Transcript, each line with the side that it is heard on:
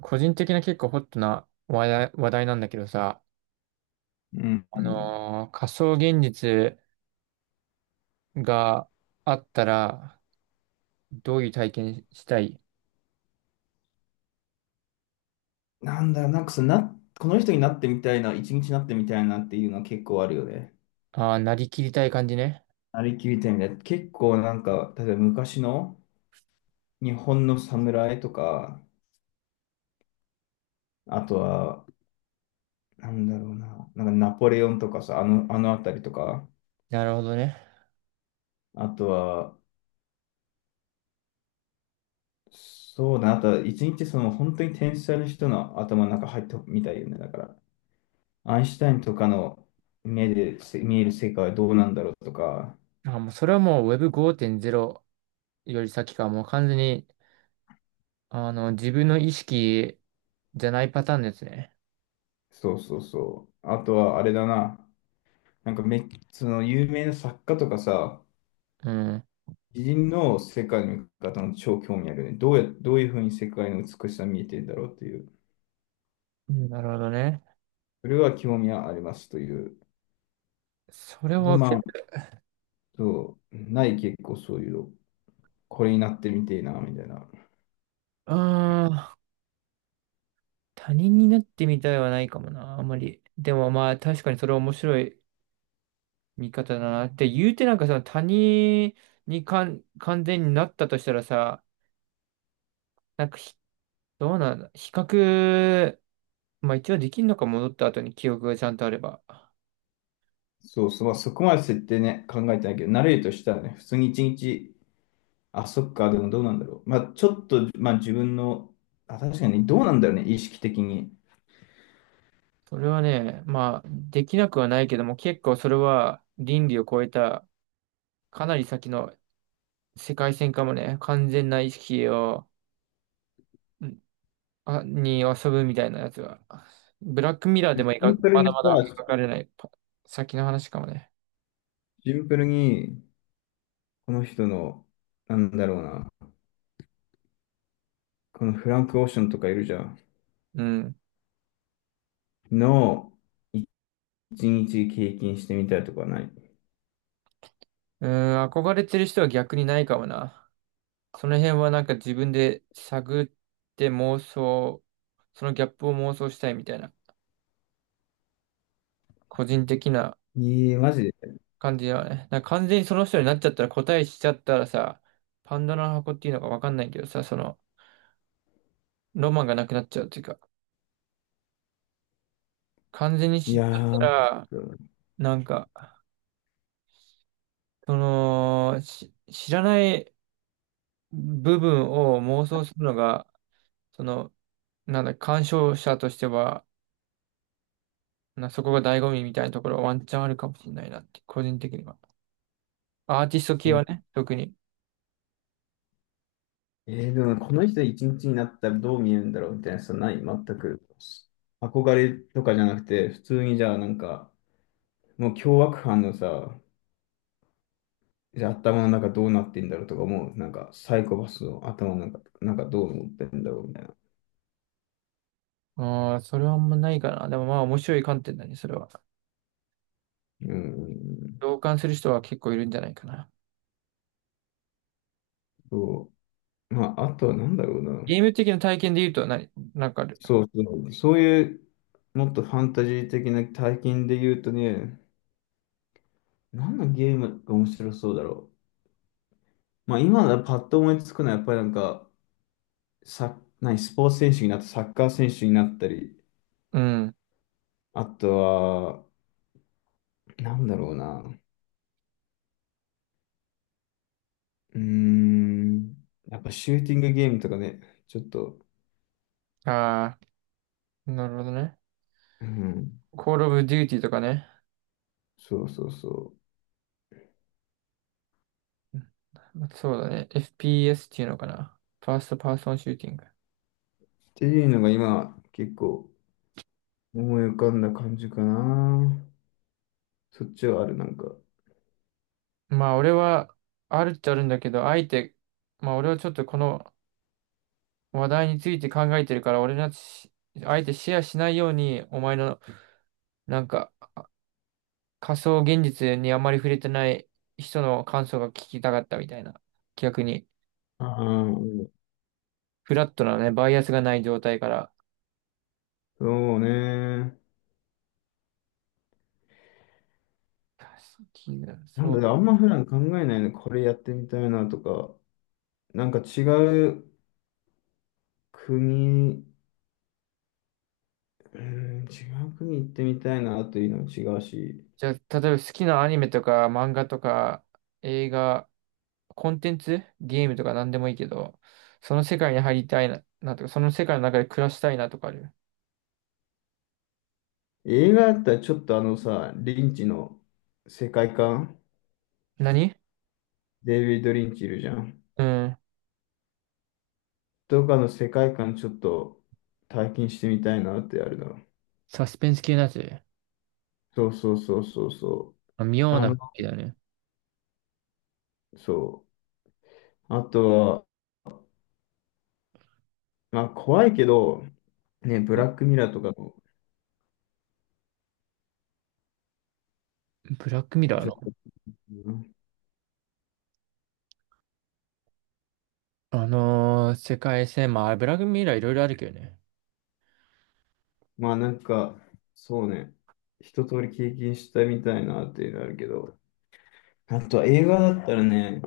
right: 個人的な結構ホットな話題なんだけどさ、
left: うんうん。
right: 仮想現実があったら、どういう体験したい？
left: なんだろう、なんかそのな、この人になってみたいな、一日になってみたいなっていうのは結構あるよね。
right: ああー、なりきりたい感じね。
left: なりきりたいみたいな。結構なんか、例えば昔の日本の侍とか、あとは、なんだろうな、なんかナポレオンとかさ、あのあたりとか、
right: なるほどね。
left: あとは、そうだな、あとは一日その本当に天才の人の頭の中入ってみたいよね。だから、アインシュタインとかの目で見える世界はどうなんだろうとか、
right: あー、もうそれはもう Web5.0 より先か、もう完全に、自分の意識じゃないパターンですね。
left: そうそうそう。あとは、あれだな。なんかめ、その有名な作家とかさ、
right: うん。
left: 偉人の世界の見方の超興味あるよね。どういうふうに世界の美しさ見えてるんだろうっていう。
right: うん、なるほどね。
left: それは興味はありますという。
right: それ
left: で、
right: は、
left: まあ、そう、ない結構そういうの、これになってみてえな、みたいな。
right: ああ、他人になってみたいはないかもな、あんまり。でもまあ確かにそれ面白い見方だな。って言うてなんかさ、他人にかん完全になったとしたらさ、なんかひ、どうなんだ。比較、まあ一応できるのか、戻った後に記憶がちゃんとあれば。
left: そうそう、まあ、そこまで設定ね、考えてないけど、慣れるとしたらね、普通に一日、あ、そっか、でもどうなんだろう。まあ、ちょっと、まあ自分の、あ、確かにどうなんだろうね、意識的に。
right: それはね、まあできなくはないけども、結構それは倫理を超えた、かなり先の世界線かもね、完全な意識を、んあ、に遊ぶみたいなやつは。ブラックミラーでも
left: シ
right: 描
left: ン
right: く、
left: プル
right: まだ
left: に
right: まだ
left: さ、
right: 描かれないパ先の話かもね。
left: シンプルにこの人の、なんだろうな、このフランク・オーシャンとかいるじゃん。
right: うん。
left: の一日経験してみたいとかない。
right: うーん、憧れてる人は逆にないかもな。その辺はなんか自分で探って妄想、そのギャップを妄想したいみたいな、個人的な
left: ええーマジで。
right: 感じだよね。なんか完全にその人になっちゃったら答えしちゃったらさ、パンドラの箱っていうのかわかんないけどさ、その、ロマンがなくなっちゃうっていうか、完全に
left: い
right: 知っち
left: や
right: ゃった
left: ー、
right: ら、なんか、その、知らない部分を妄想するのが、その、なんだ、鑑賞者としては、そこが醍醐味みたいなところはワンチャンあるかもしれないなって、個人的には。アーティスト系は
left: え
right: ね、特に。
left: でもねこの人一日になったらどう見えるんだろうみたいなさ、ない全く。憧れとかじゃなくて、普通にじゃあなんか、もう凶悪犯のさ、じゃあ頭の中どうなってんだろうとか思う。なんかサイコパスの頭の中、なんかどう思ってんだろうみたいな。
right: ああ、それはあんまないかな。でもまあ面白い観点だね、それは。
left: うん、
right: 同感する人は結構いるんじゃないかな。
left: そう。まあ、あとはなんだろうな。
right: ゲーム的な体験で言うとなんかある？
left: そういう、もっとファンタジー的な体験で言うとね、何のゲームが面白そうだろう。まあ、今だパッと思いつくのは、やっぱりなんか、スポーツ選手になった、サッカー選手になったり、
right: うん。
left: あとは、なんだろうな。うーん、やっぱシューティングゲームとかね、ちょっと、
right: ああ、なるほどね。
left: うん、
right: Call of Duty とかね。
left: そうそうそう。
right: そうだね。FPS っていうのかな。ファーストパーソンシューティング。
left: っていうのが今、結構思い浮かんだ感じかな。そっちはある、なんか。
right: まあ俺は、あるっちゃあるんだけど、あえて、まあ俺はちょっとこの話題について考えてるから、俺のし、あえてシェアしないように、お前の、なんか、仮想現実にあんまり触れてない人の感想が聞きたかったみたいな。逆に、
left: ああ、
right: フラットなね、バイアスがない状態から。
left: そうね。
right: 好きなそう。
left: あんま普段考えないね。これやってみたいなとか、なんか違う国、う違う国行ってみたいなというのも違うし、
right: じゃあ、例えば好きなアニメとか漫画とか映画、コンテンツ、ゲームとか何でもいいけど、その世界に入りたいなとか、その世界の中で暮らしたいなとかある？
left: 映画だったらちょっとあのさ、リンチの世界観、
right: 何
left: デイビッド・リンチいるじゃん。
right: うん。
left: とかの世界観ちょっと体験してみたいなってあるな。
right: サスペンス系のやつ。
left: そうそうそうそうそう。
right: あ、妙
left: あ
right: な
left: の、
right: 好きだね。
left: そう。あとまあ怖いけど、ね、ブラックミラーとかも、
right: ブラックミラー
left: ちょっ
right: の、
left: と、うん
right: あのー世界線、まあ、ブラックミラーいろいろあるけどね。
left: まあなんか、そうね、一通り経験したみたいなっていうのあるけど、あとは映画だったらね、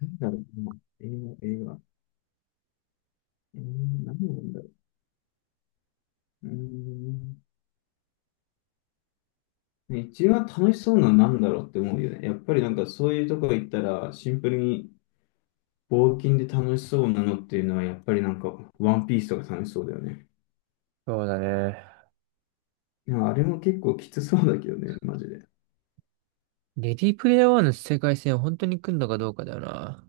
left: なんだろうな、映画、映画、えー、何なんだろう。うーん、ね一番楽しそうなのは何だろうって思うよね。やっぱりなんかそういうとこ行ったら、シンプルに冒険で楽しそうなのっていうのは、やっぱりなんか、ワンピースとか楽しそうだよね。
right: そうだね。
left: でもあれも結構きつそうだけどね、マジで。
right: レディープレイヤー1の世界線を本当に来んのかどうかだよな。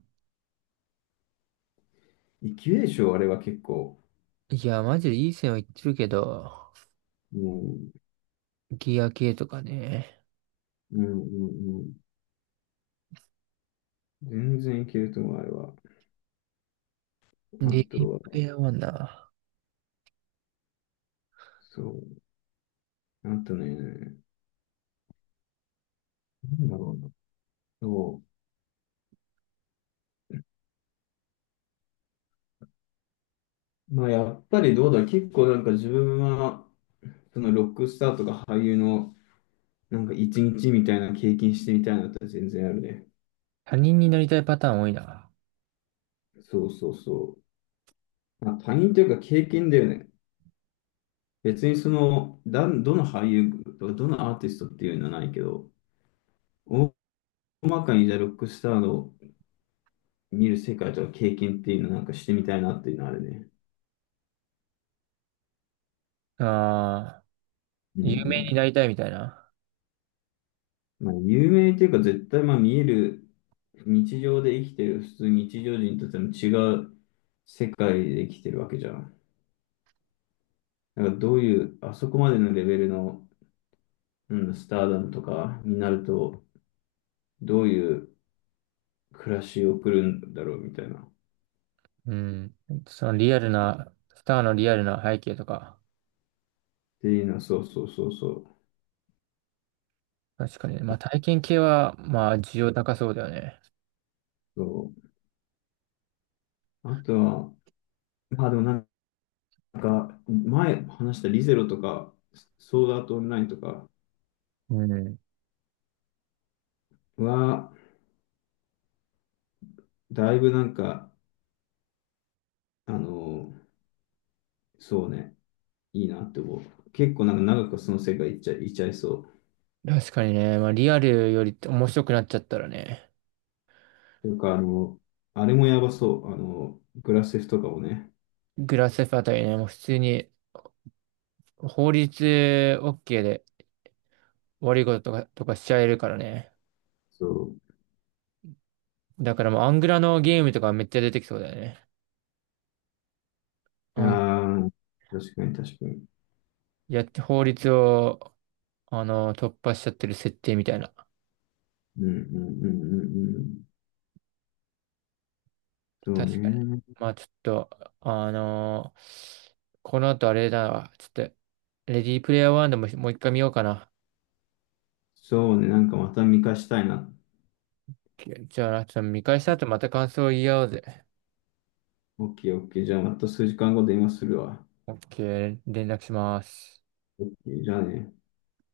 left: いけるでしょ、あれは結構。
right: いや、マジでいい線は言ってるけど、
left: うん、
right: ギア系とかね。
left: うん、うんうん。全然いけると思う、あれは。
right: レ
left: あ
right: デ
left: と
right: ィープレ
left: は、
right: イヤー1だ。
left: そう、あとね、なんだろうな。そう。まあ、やっぱりどうだろう、結構なんか自分は、そのロックスターとか俳優の、なんか一日みたいな経験してみたいなのって全然あるね。
right: 他人になりたいパターン多いな。
left: そうそうそう。まあ、他人というか経験だよね。別にその、だ、どの俳優とか、どのアーティストっていうのはないけど、大まかにじゃあロックスターの見る世界とか経験っていうのなんかしてみたいなっていうのはあるね。
right: ああ、
left: うんう
right: 有名
left: ん。
right: になりたいみたいな。
left: まあ、有名っていうか絶対まあ見える、日常で生きてる普通日常人とでも違う世界で生きてるわけじゃん。だからどういう、あそこまでのレベルの、うん、スターダムとかになると、どういう暮らしを送るんだろうみたいな。っ
right: うん。そのリアルな、スターのリアルな背景とか。
left: ていうのは、そうそうそうそう。
right: 確かにね。まあ体験系は、まあ需要高そうだよね。
left: そう。あとは、まあでもなんか、前話したリゼロとか、ソードアートオンラインとか
right: うん。
left: は、だいぶなんか、あのー、そうね、いいなって思う。結構なんか長くその世界いちゃいそう。
right: 確かにね、まあリアルより面白くなっちゃったらね、
left: というか、あのー、あれもやばそう。あのー、グラセフとかもね。
right: グラスフあたりね、もう普通に法律 OK で悪いこととかしちゃえるからね。
left: そ
right: だからもうアングラのゲームとかめっちゃ出てきそうだよね。
left: う。
right: アン
left: ああ、確かに確かに。
right: やって法律を、あの、突破しちゃってる設定みたいな。
left: うんうんうんうんうん。そう
right: 確かに。
left: ね。
right: まあちょっと、あのこの後あれだわ。ちょっと、レディープレイヤー1でももう一回見ようかな。
left: そうね、なんかまた見返したいな。
right: じゃあ、ちょっと見返した後また感想を言い合おうぜ。
left: オッケーオッケー。じゃあまた数時間後電話するわ。
right: OK、連絡します。
left: オッケー、じゃあね。